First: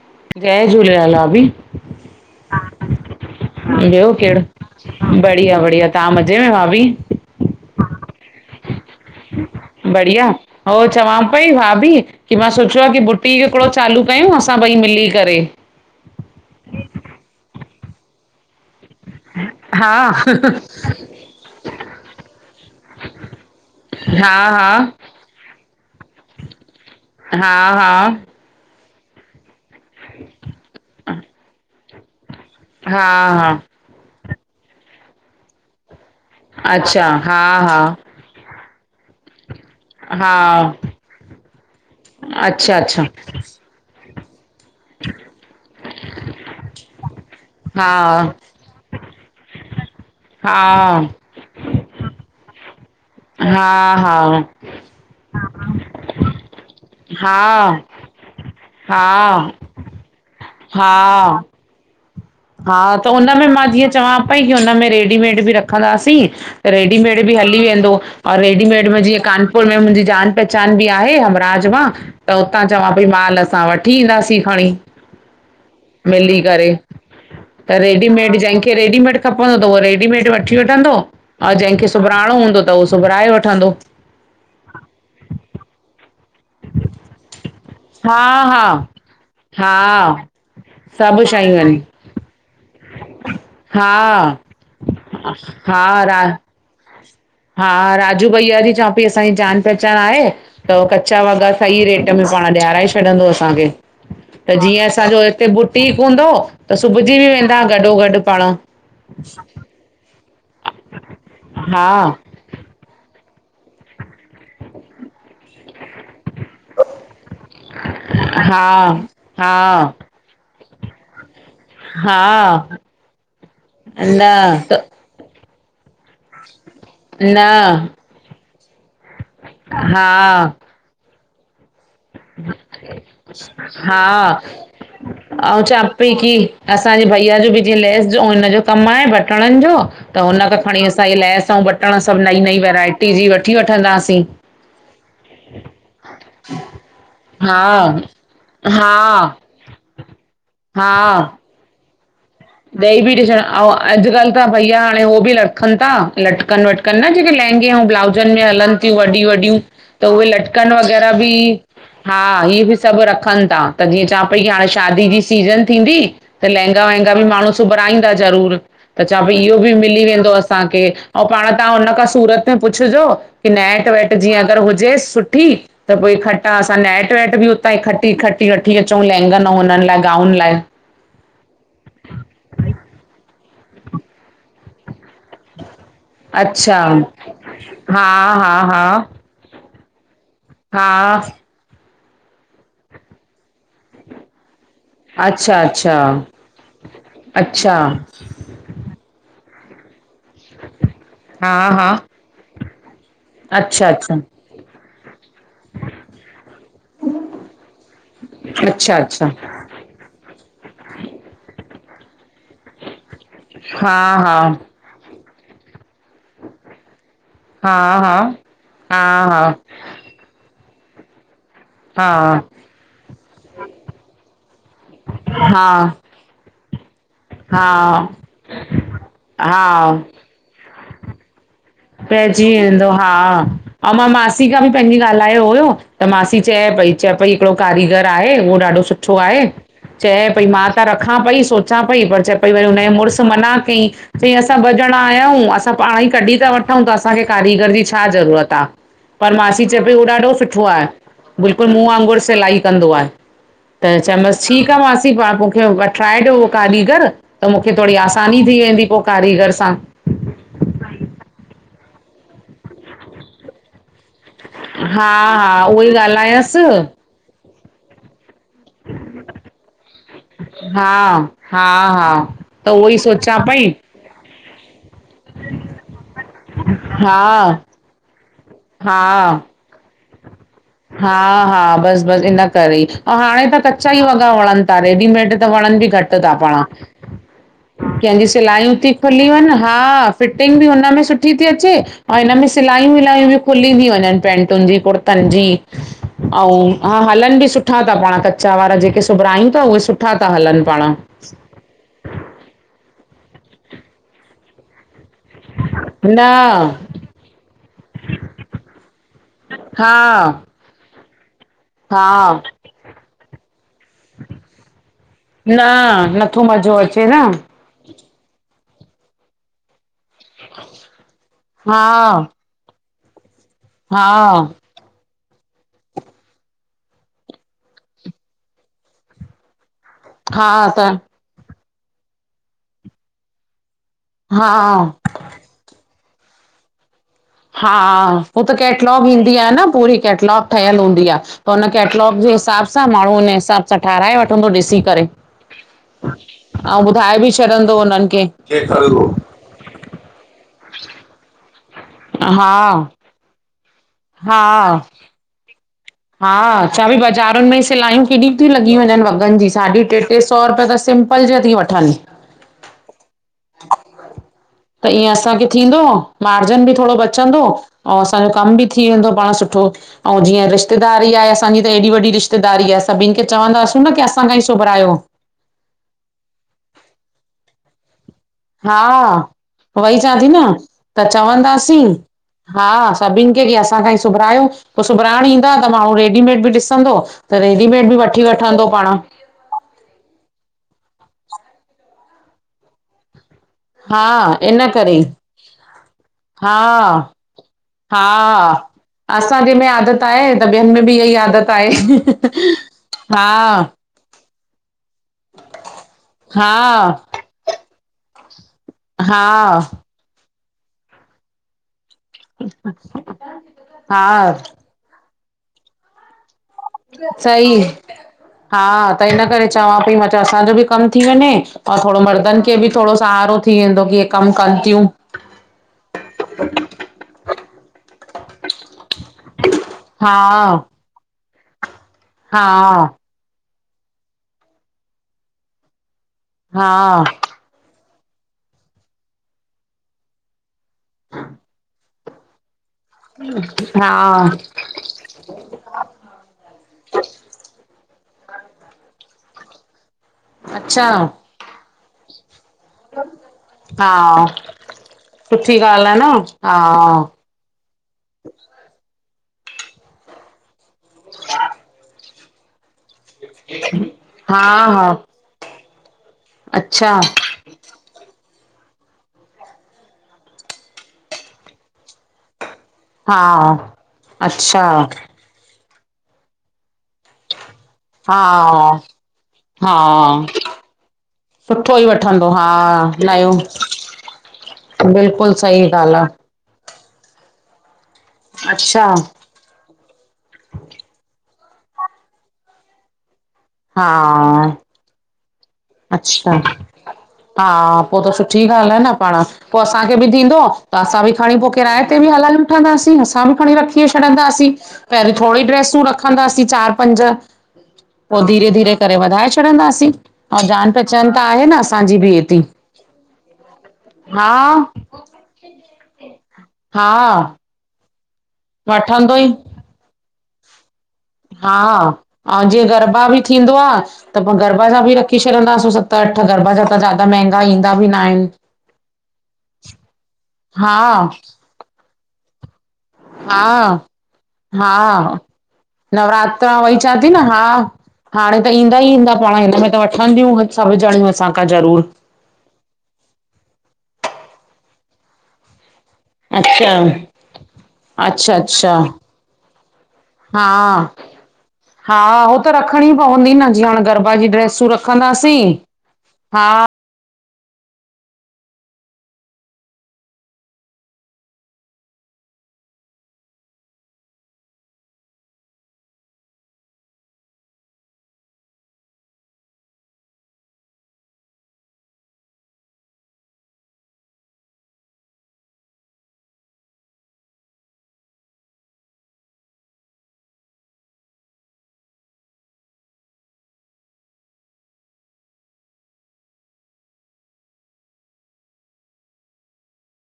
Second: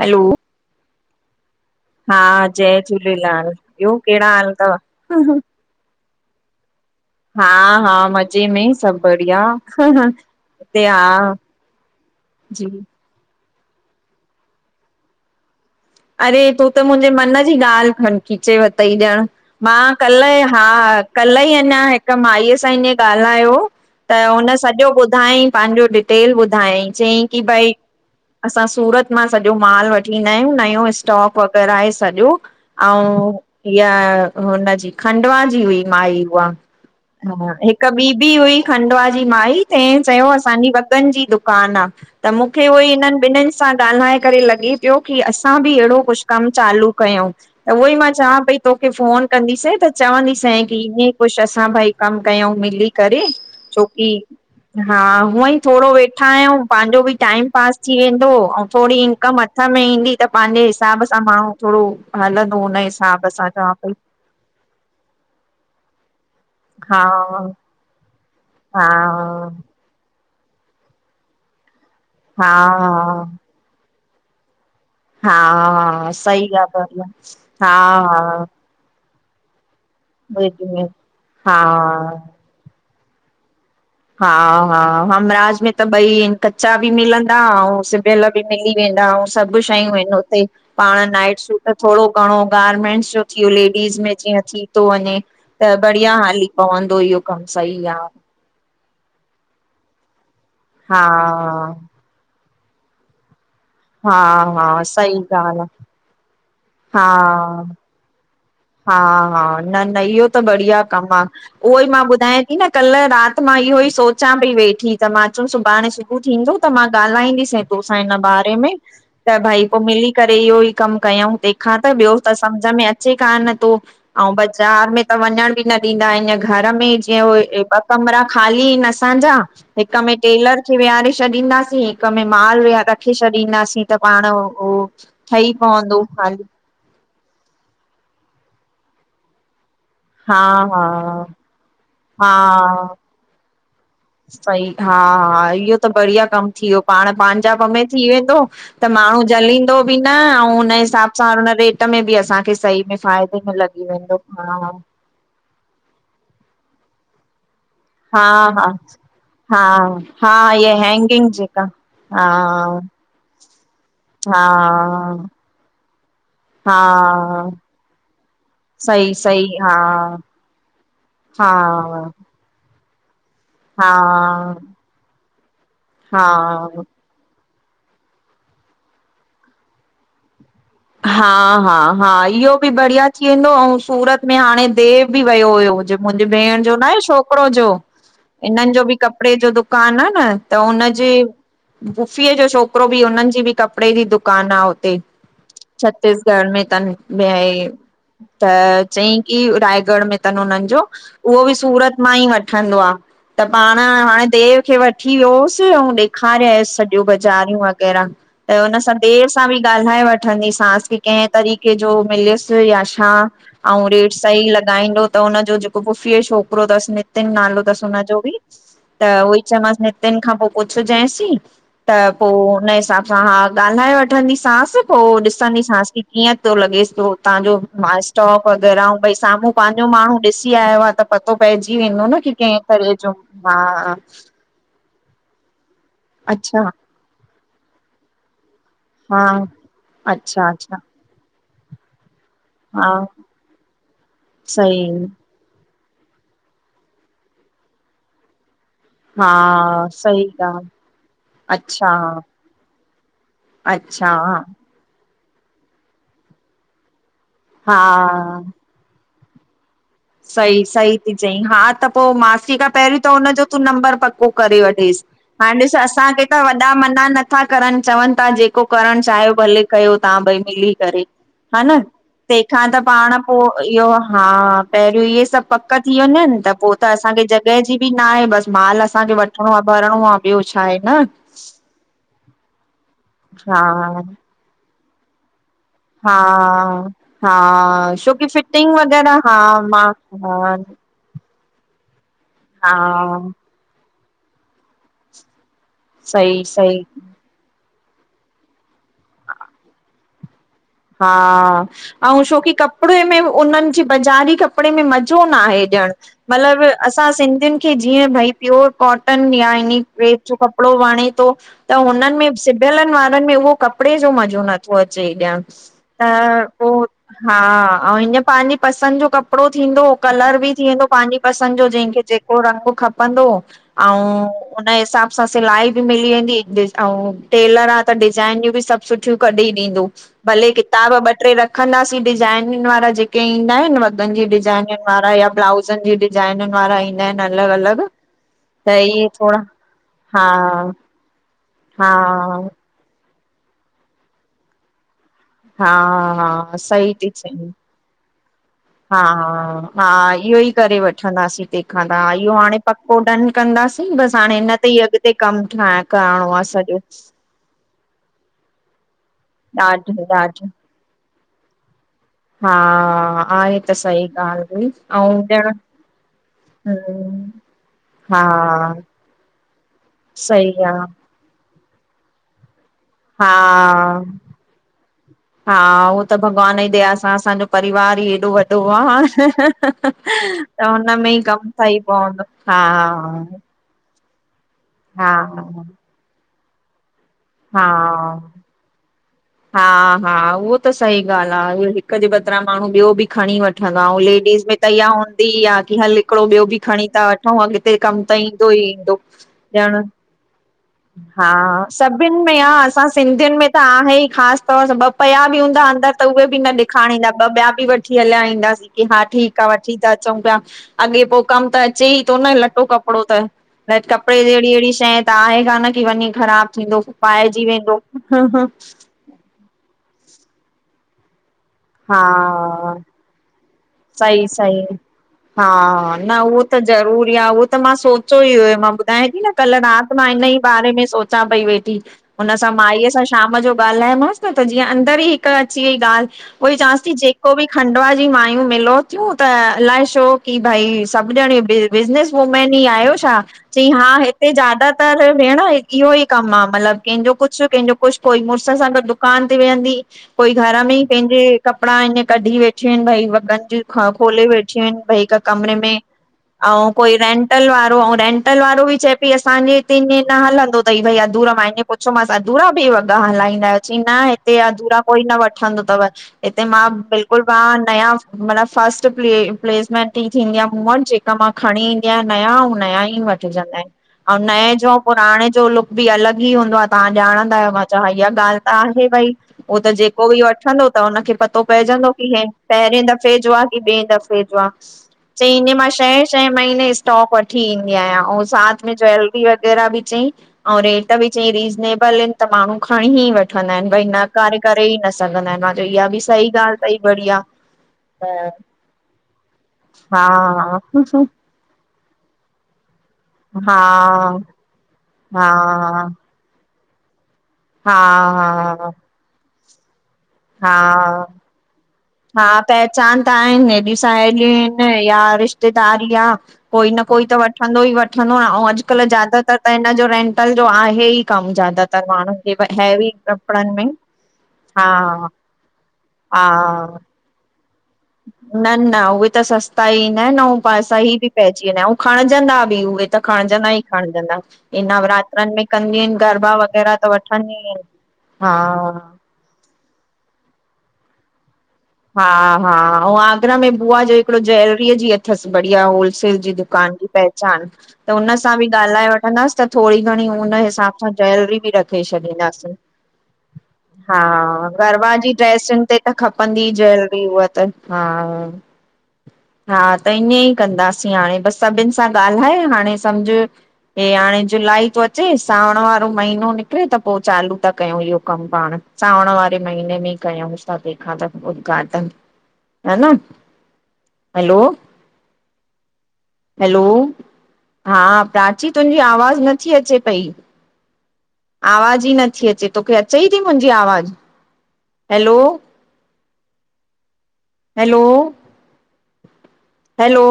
Hello! जय झूलेलाल भाभी! हा, जय झूलेलाल, ॿयो केड़ा हाल तव? तां मज़े में भाभी? हा हा, मज़े में सभ बढ़िया, हो चवां हा पई भाभी, कि मां जी, सोचियो आ कि बुट बुटीक हिकड़ो चालू कयूं, असां ॿई मिली करे? अरे! तूं त मुंजे मन जी ॻाल्ह, खन खीचे वतई ॼण। मां हा कल्ह ई हा कल्ह ई, अञा हिक माईअ सां ईंए ॻाल्हायो त हा उन सॼो हा ॿुधायईं, पांजो डिटेल ॿुधायईं, चयईं की हा भई हा असां सूरत मां सॼो माल वठी ईंदायूं, नयो स्टोक वग़ैरा आहे सॼो हा अऊं, हा ईअ हुनजी, खंडवा जी हुई माई। उहा, अच्छा हा हा हिक ॿी बि हुई खंडवा जी माई। तैं, चयो असांजी हा वॻन जी दुकान आ, त मूंखे अच्छा उहो अच्छा हिनन ॿिनिन सां ॻाल्हाए करे लॻे प्यो, की असां बि एढ़ो कुछ कम चालू कयूं, त हा उहोई मां चां पई तोखे फ़ोन कंदीसैं त हा चवंदीसैं, की ईअंई कुछ असां भई कम कयूं मिली करे, हा छोकी। हा हा, हूअंई थोड़ो वेठा आयूं, पांजो बि टाइम पास हा थी वेंदो अऊं थो थोड़ी हा इंकम हथ में ईंदी, त पांजे हिसाब सां हा माण्हूं थोड़ो हलंदो उन हिसाब सां चवां पई। भई हुनमें रेडीमेड बि रखंदासीं, त हा रेडीमेड बि हली वेंदो। और हा रेडीमेड में जीअं कानपुर में मुंहिंजी जान पहचान बि आहे हमराज मां त हा उतां चवां पई, हा माल असां वठी ईंदासीं खणी। हा, मिली सही करे ॻाल्ह आ। त, रेडीमेड जैंखे रेडीमेड खपंदो त उहो रेडीमेट हा वठी वठंदो, अऊं जैंखे सिबराइणो हूंदो त उहो सिबराए वठंदो। हा हा, हमराज में त ॿई इन। कचा बि मिलंदा, अऊं हा सिभयल बि हा मिली वेंदा, अऊं सभ हा शयूं एन उते। पाण सभु नाइट शयूं सूट आहिनि थोड़ो घणो गार्मेंट्स जो, थीयो हा लेडीस में जीअं थी तो वञे, त हा बढ़िया रा हली पवंदो ईयो। हा, राजू भईया जी चवां पई, असांजी जान पहचान आहे त हा कचा वॻा सही रेट में पाण ॾियाराए छॾंदो असांखे। हा त हा जीअं सही असांजो हिते ॻाल्हि आहे बुटीक हूंदो त सुबजी बि वेंदा हा गॾो गॾु पाण हा, हा, न, न इहो त बढ़िया कमु आ। हो ई हा मां ॿुधाय न कल्ह रात मां इहो ई सोच अचां पई वेठी त मां अचम सुभाणे सुबुहु थींदो त मां ॻाल्हाईंदसीं तोसां हिन बारे में। हा त भाई पो हा मिली करे इहो ई कम कयऊ तंहिंखा त ॿियो त हा सम्झ में अचे कान थो। अउं बज़ार त वञण बि न ॾींदा आहिनि। घर में जीअं न ॿ कमिरा ख़ाली आहिनि असांजा हिक में हा टेलर खे विहारे छॾींदासीं। हिकमें माल वया रखे छॾींदासीं त पाण हा उह ठही ऐं चवां पवंदो पई की हाल असांजे भइया जो बि जीअं लेस जो हुनज जो कमु आहे बटणनि जो त हुन हा खां खणी हा असां इहे लैस ऐं बटण सभु नईं नईं वैराइटी जी वठी वठंदासीं। सई हा, हा इहो त बढ़िया कम थी वियो पाण पांजापा में हा थी वेंदो त माण्हू हा जलींदो बि न अऊं हुन हिसाब हा सां त में बि असांखे सही में ॾेई बि ॾिसण फ़ायदे ऐं में लॻी वेंदो अॼुकल्ह त भईया हाणे उ बि रखनि था लटकनि वटक कनि जेके लहंगे ऐं ब्लाउजनि में हा हा हलनि थियूं वॾियी, वॾियूं हा त उहे हा लटकनि इहे वग़ैरह हैंगिंग बि जेका हा इहे बि सभु रखनि था, त जीअं चवां पई हाणे शादी जी हा सीजन थींदी त हा लहंगा वहगां त ॿि माण्हू सुबराईंदा ज़रूरु त सही चवां पई सही इहो बि हा मिली वेंदो असांखे। अऊं पाण हा तव्हां हुन खां सूरत त पुछजो की नेट हा वेट जीअं अगरि हुजे सुठी, त पोइई हा इकटॄठा असां नैट वैट बि उतां ई खटी खटी वठी अचूं लहंगन अऊं हुननि लाइ गाउन लाइ। हा, हा, हा इहो बि बढ़िया थी वेंदो अऊं सूरत में हाणे देव बि वियो हुयो। मुंहिंजे भेण जो न आहे अच्छा छोकिरो जो, हा हा इननि जो हा बि कप कपिड़े जो दुकानु आहे न त हुननजे हा पुफीअ जो छोकिरो बि हुननि जी बि कपिड़े जी दुकान आ। अच्छा अच्छा छत्तीसगढ़ में तन, वई अच्छा त चईं की रायगढ़ में त उन्नजो उहो हा बि हा सूरत मां ई वठंदो आ। त पाण अच्छा अच्छा हाणे देव खे वठी वियोसि ऐं ॾेखारियुसि सॼियूं बाज़ारियूं वग़ैरह। त हुन सां अच्छा अच्छा देरि सां बि ॻाल्हाए वठंदीसि। त कहिं तरिके जो मिलियुसि यां छा? अऊं हा रेट सही हा लॻियुसि। ॻाईंदो त हुनजो जेको पुफीअ जो छोकिरो तस, नि नितीन नालो तस हा हुन हा जो बि, त उहई हा चवमासि नि नितीन खां पोइ पुछ जैय सीं, त पोइ हा हुन हिसाब हां, हां ॻाल्हाए वठंदीसासि, पोइ हा ॾिसंदीसासि की कीअं थो लॻेसि पियो? तांजो हा हा मास्टॉ वग़ैरह भई साम्हूं पंहिंजो हा माण्हू ॾिसी आयो आ त। [unintelligible] पतो पइजी वेंदो न की पइजी कंहिं वेंदो तरह हा जो ॿारु ऐं आ। मां मासी खां बि पंहिंजी ॻाल्हायो हुयो, त मासी अच्छा चएं पई, चएं पई हिकिड़ो कारीगर आहे उहो ॾाढो सुठो सुठो हा आहे। चएं पई अच्छा मां अच्छा त रख मां पई सोचां, पई पर चएं पई पर हुन जे हा मुड़ुस मना कई चई असां सही ॿ ॼणा आयूं हूं। असां पाण ई कॾि था वठूं त असांखे कारीगर जी छा ज़रूरत आ? हा पर मासी चएं पई उहो सही ॾाढो सुठो ॻाल्हि आव बिल्कुलु मूंंहं अच्छा वांगुरु सिलाई कंदो आहे। त अच्छा चयमासि ठीकु आहे मासींं। आंटी वठाए ॾियो उह कारीगर त मूंखे थोरी आसानी हा थी वेंदी पो कारीगर सां। सही, सही ती चई। हा त पो मासी खां पहिरीं त हुनजो तूं नंबर पक् को करे वठेस। हा हा हाणे ॾिस उहो ई असांखे त वॾा ॻाल्हायसि मना नथा करन चवन ता जे को करण चायो, भले कयो तवां ॿई मिली हा करे। हा हन, हा तेंखां त उहो ई पाण पो‌ सोचां पई इयो हा पेरियों इये सभ पक थी वञन, त पो त हा असांखे जॻह जी बि नाए, बस माल हा असांखे वठणो आहे, भरणो आहे, ॿियो छा आहे, न? हा हा बस बस इन करे ई, अऊं हाणे त हा कचा ई वॻा वणन ता रेडीमेड त वणन बि घट हा ता पाण। हा छोकी केंज्यूं फिटिंग सिलायूं ती वग़ैरह खुली हा वंञ, मां हा फिटिंग बि उनमें सु थी अचे और हिन में हा सिलायूं वि खुली बि वञन पेंटून जी, कुर्तन जी सही अऊं, सही हा हलन बि सु सुठा था पाण कचा वारा, जेके सुबरायूं तां, उहे सुठा था हलनि पाण। हा, अऊं छोकि कपड़े में, उनन जी बज़ारी कपड़े में मज़ो न आहे। न मतलब, असां सिंधिन खे जीअं भई प्योर कॉटन या ईनी हा [unintelligible] जो कप कपड़ो वणे तो, त हा हुनन में सिबयलन वारन में उओ कपड़े जो मज़ो नथो अचे ॼण। न, त नथो मजो पोइ अचे न। हा, अऊं हींअ पांजी पसंद जो कपड़ो थींदो कलर बि थी वेंदो पांजी पसंद जो, जेंखे हा जेको रंग खपंदो, हा अऊं नए हिसाब सां सिलाई बि मिली वेंदी, अऊं टेलर आ त डिज़ाइनियूं बि सभु सुठियूं कढी ॾींदो। हा भले किताब त ॿ ट्रे रखंदासीं डिजाइनिन वारा जेके ईंदा आएन वॻन जी हा डिजाइनिन वारा या ब्लाउज़न जी डिजाइनिन वारा ईंदा आएन हा, हो त केटलॉग ईंदी आ न पूरी हा कैटलॉग ठयल हूंदी आ। त हुन हा कैटलॉग जे हिसाब सां, माण्हूं उन हिसाब सां ठाराए वठंदो ॾिसी करे। हा हा अऊं सही थी ॿुधाए बि चई छॾंदो हुनन खे। हा हा इहो ई करे वठंदासी तेंखां त, हा इहो हाणे पक्को डन। कंदासीं। बस हाणे हा हिन ते ई अॻते कम ठाहे करणो आ सॼो। हज़ारुन में सिलायूं केॾि थी लॻी वञन वॻन जी। साढी ट्रे ॾाढो ट्रे सौ ॾाढो रुपया त सिम्पल जा ती वठन। हा आहे त सही ॻाल्हि हुई त ऐं ईंअ असांखे ॼण थींदो, मार्जन बि थोड़ो हम्म बचंदो। अऊं हा असांजो कम बि थी वेंदो पाण सुठो, अऊं जीअं सही आहे रिश्तेदारी आहे असांजी, त ऐॾी वॾी रिश् रिश्तेदारी आ, सभिन खे चवंदासी हा न कि असां खां ई सुभरायो। हा, उओ त भॻवान जी दया सां असांजो परिवार ई एॾो व वॾो हा आ, उहोई चवां थी न त हुनमें ई कम ठई पवंदो, हा। केढ़ी असां खांईं सु सुभरायूंस, पो हा सुभराइण ईंदा, त माणूं रेडीमेड बि डिसंदो, त हा रेडीमेड बि वठी वठ वठंदो पाण। हा हा, उओ त सही ॻाल्हि आ, हिक जे बदरां माणूं ॿियो बि खणी व ठंदा औं हा लेडीस में इन त इहा करे हूंदी ई आ कि हलु हिकिड़ो ॿियो हा बि खणी था वठूं अगि ते कम त ईंदो हा ई ईंदो। असांजे में ॼण आदत आहे त ॿियनि में बि इहा ई हा आदत आ, सभिनि में आहे आ असां सिंधियुनि में त हा आहे ई खास तौर सां ॿ पया बि हूंदा अंदर, त उहे बि न हा ॾेखाणणींदा। ॿ ॿिया बि वठी हलिया ईंदासीं, कि हा ठीक आ, वठी त अचऊं पिया, अॻे पो कम त अ चेई तो न लटो कपिड़ो त, कपिड़े हा जहिड़ी, अहिड़ी शइ त आहे कान, कि वञी ख़राब थींदो, पाइजी सही वेंदो। हा त इन करे चवां पई, मां चयो असांजो बि कमु थी वञे, औं थोड़ो मर्दन खे भी थोड़ो सहारो थी वेंदो की इहे सई कमु कनि सई, थियूं हा, न हू त जरूरी आ ऊ त मां सोचियो ई हुयो, मां ॿुधायें थी न कल्ह रात मां हा हिन ई बारे में सोचां पई वेठी। हुन हा सां माईअ सां शाम जो ॻाल्हायोमांसि न, त जीअं अंदर ई हिक अची वई ॻाल्हि उहोई चवांस थी हा जेको बि खंडवा जी मां ई मिलो थियूं त अलाए छो कि भई सभु ॼड़ियूं बिज बिजनेस वूमैन ई आह्यो छा? अच्छा, चयईं हा हिते ज्यादा तर भेण हिकु इहो ई कमु आ, मतिलबु कहिंजो कुछु, कंहिंजो कुछ, कोई मुड़स सां गॾु दुकान ते वियदीं कोई घर में ई अच्छा पंहिंजे कपिड़ा आहिन, कढी वेठयूं आहिनि भई खां हा खोले वेठियूं आहिनि भई हिक कमरे सुठी में, ॻाल्हि आहे न हा औं कोई रेंट होटल वारो, औ रेंटल वारो बि चए पई असांजे हिते ईए न हलंदो तई भई अधूरा माइ पुछो मांस अधूरा बि हुअन? हलाईंदा आहयो, चईं न हिते हा अधूरा हा कोई न वठंदो तव हिते मां अच्छा बिल्कुलु वाह नयव मतलब फस्ट प्ले प्लेसमेंट ई थींदी आ मूं वट, जेका मां खणी ईंदी आहियां नयां अऊं नयां ई ई हा वठजंदा आन, अऊं नए अच्छा जो अऊं पुराणे जो लुक भी अलग ई हूंदो आ तहां ॼाणंदा आहियो त इहा हा ॻाल्हि त आहे भई उहो त हा जेको भी वठंदो, त हुनखे पतो सुठो ई पइजंदो की हे वठंदो हा पहिरें द दफे जो नयो आ कि ‍ॿे दफ़े जो आ? बिल्कुलु चईं ईअ मां सही ॻाल्हि शहें शहें आहे महीने स्टॉक वठी ईंदी आयां औं साथ में अच्छा ज्वैल वग़ैरा बि चईं औं रेट बि चयईं रीज़नेबल इन त माण्हू खणी ही वठंदा आहिनि, भई नकारे हा करे ही न स सघंदा आहिनि, मां चयो इहा बि सही अच्छा ॻाल्हि तई बढ़िया। हा, पो त सुठी हा ॻाल्हि आ न पाण, पो असांखे बि ॾीदों, हा त असां बि खणी बु किराए ते बि हलाए वठंदासीं, असां बि खणी हा रखी छॾदासीं, पहिरीं हा थोरी ड्रेसूं रख खंदासीं चार, पंज हा पो धीरे हा धीरे करे वधाए छॾंदासीं। अऊं जान हा पहचान त आहे न असां हा पहचान त आहिनि, हेॾियूं साहेलियूं हा आहिनि या रिश्तेदारी आ। कोई न हा कोई त वठंदो ई वठंदो, अऊं अॼुकल वठंदो ई ज्यादातर त हिनजो रेंटल जो आहेई हा, औं जे गरबा भी कपिड़नि थींदो आ, में त पो हा गरबा जा भी रखी छ छॾदा सूं सत अठ, हा गरबा जा त जादा महिंगा ईंदा बि न आहिनि न न, उहे त सस्ता ई ईंदा आहिनि, औं प सही हा बि पइजी वेंदा आहिनि, औं खणजंदा बि उहे त खणजंदा ई हा खणजंदा, इ हा नवरात्रनि में कंदिंयूं इन गरबा नवरात्रा वग़ैरह, वई त चवां थी न वठंदियूं हा ई इन हाणे त ईंदा ई ईंदा, पाण हिन में त वठंदियूं सबु जणियूं असांखां ज़रूरु। हा हा, औं आगरा में बुआ जो हिकिड़ो ज्वैलरीअ जी अथस बढ़िया होल सेल जी अच्छा दुकान जी पहचान, त हुन अच्छा सां भी अच्छा ॻाल्हाए वठंदसि, त थोरी घणी हुन हा हिसाब सां ज्वेलरी बि रखे हा हो छॾींदासीं, त रखणी पवंदी न जीअं हाणे हा गरबा जी ड्रेसूं गरबा जी रखंदासीं ड्रेसुनि ते त खपंदी हा जव्लेरी उह त हा हा त ईअं ई कंदासीं हाणे बसि सभिनि सां ॻाल्हाए हाणे सम्झ हे हाणे जुलाई थो अचे, सावण वारो महीनो निकिरे त पो चालू था कयूं इहो कमु पाण। सावण वारे महीने में कयूंस था तंहिं खां त उद्घगाटन, ह न? हलो हैलो हा प्राची तुंहिंजी आवाज़ु नथी अचे पई आवाज ई नथी अचे तोखे अचेई थी मुंहिंजी आवाज, हैलो? Hello hello